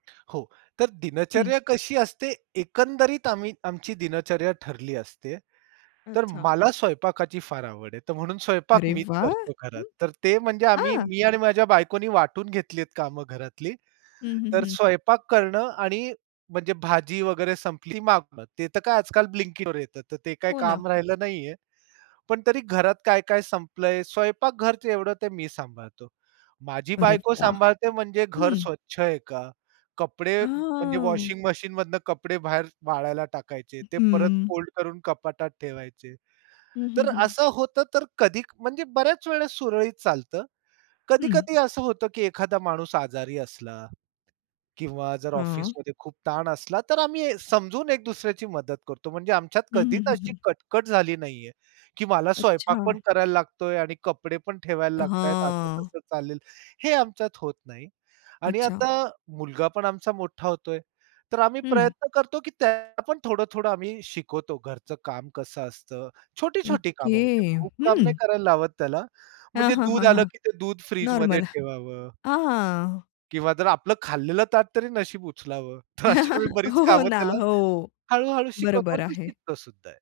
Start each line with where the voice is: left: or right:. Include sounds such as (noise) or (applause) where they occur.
right: हो. तर
left: हं.
right: दिनचर्या कशी असते, एकंदरीत आम्ही आमची दिनचर्या ठरली असते. तर
left: अच्छा.
right: मला स्वयंपाकाची फार आवड आहे. तर म्हणून स्वयंपाक
left: अरे
right: मीच
left: वाह!
right: करतो घरात.
left: हं.
right: तर ते म्हणजे आम्ही,
left: हां.
right: मी आणि माझ्या बायकोनी वाटून घेतली आहेत कामं घरातली.
left: हं, हं,
right: तर
left: हं.
right: स्वयंपाक करणं आणि म्हणजे भाजी वगैरे संपली ती मागवणं. ते तर काय आजकाल blinkitवर येतं. तर ते काही
left: हो ना.
right: काम राहिलं नाही आहे, पण तरी घरात काय-काय संपलं आहे. स्वयंपाक घरच एवढं ते मी सांभाळतो. माझी
left: अरे
right: बायको
left: वाह!
right: सांभाळते म्हणजे घर
left: हं.
right: स्वच्छ आहे का? कपडे म्हणजे
left: हां.
right: वॉशिंग मशीनमधून कपडे बाहेर वाळायला टाकायचे. ते परत
left: हं.
right: फोल्ड करून कपाटात ठेवायचे.
left: हं, हं,
right: तर
left: हं.
right: असं होतं. तर कधी म्हणजे बऱ्याच वेळेस सुरळीत चालतं.
left: हं.
right: कधी-कधी असं होतं, की एखादा माणूस आजारी असला किंवा जर
left: हां.
right: ऑफिसमध्ये खूप ताण असला, तर आम्ही समजून एक दुसऱ्याची मदत करतो. म्हणजे आमच्यात
left: हं,
right: कधीच
left: हं, हं,
right: अशी
left: हं.
right: कटकट झाली नाही आहे, की मला स्वयंपाक
left: अच्छा.
right: पण करायला लागतोय आणि कपडेपण ठेवायला लागतायत, असं
left: हां.
right: कसं चालेल. हे आमच्यात होत नाही. आणि
left: अच्छा.
right: आता मुलगापण आमचा मोठा होतोय. तर आम्ही
left: हं.
right: प्रयत्न करतो की त्यालापण थोडं-थोडं आम्ही शिकवतो घरचं काम कसं असतं. छोटी-छोटी कामं
left: ओके,
right: म्हणजे खूप काम नाही
left: हं.
right: करायला लावत त्याला.
left: हां,
right: म्हणजे
left: हां, हां,
right: दूध आलं
left: हां.
right: की ते दूध फ्रिजमध्ये
left: नॉर्मल.
right: ठेवावं.
left: अ, हां.
right: किंवा जर आपलं खाल्लेलं ताटतरी नशीब उचलावं. तर अशी
left: (chuckles)
right: बरीच
left: हो
right: कामं
left: ना,
right: त्याला
left: हो.
right: हळू-हळू शिकवतो
left: बरोबर
right: आणि तो
left: आहे.
right: शिकतोसुद्धा आहे.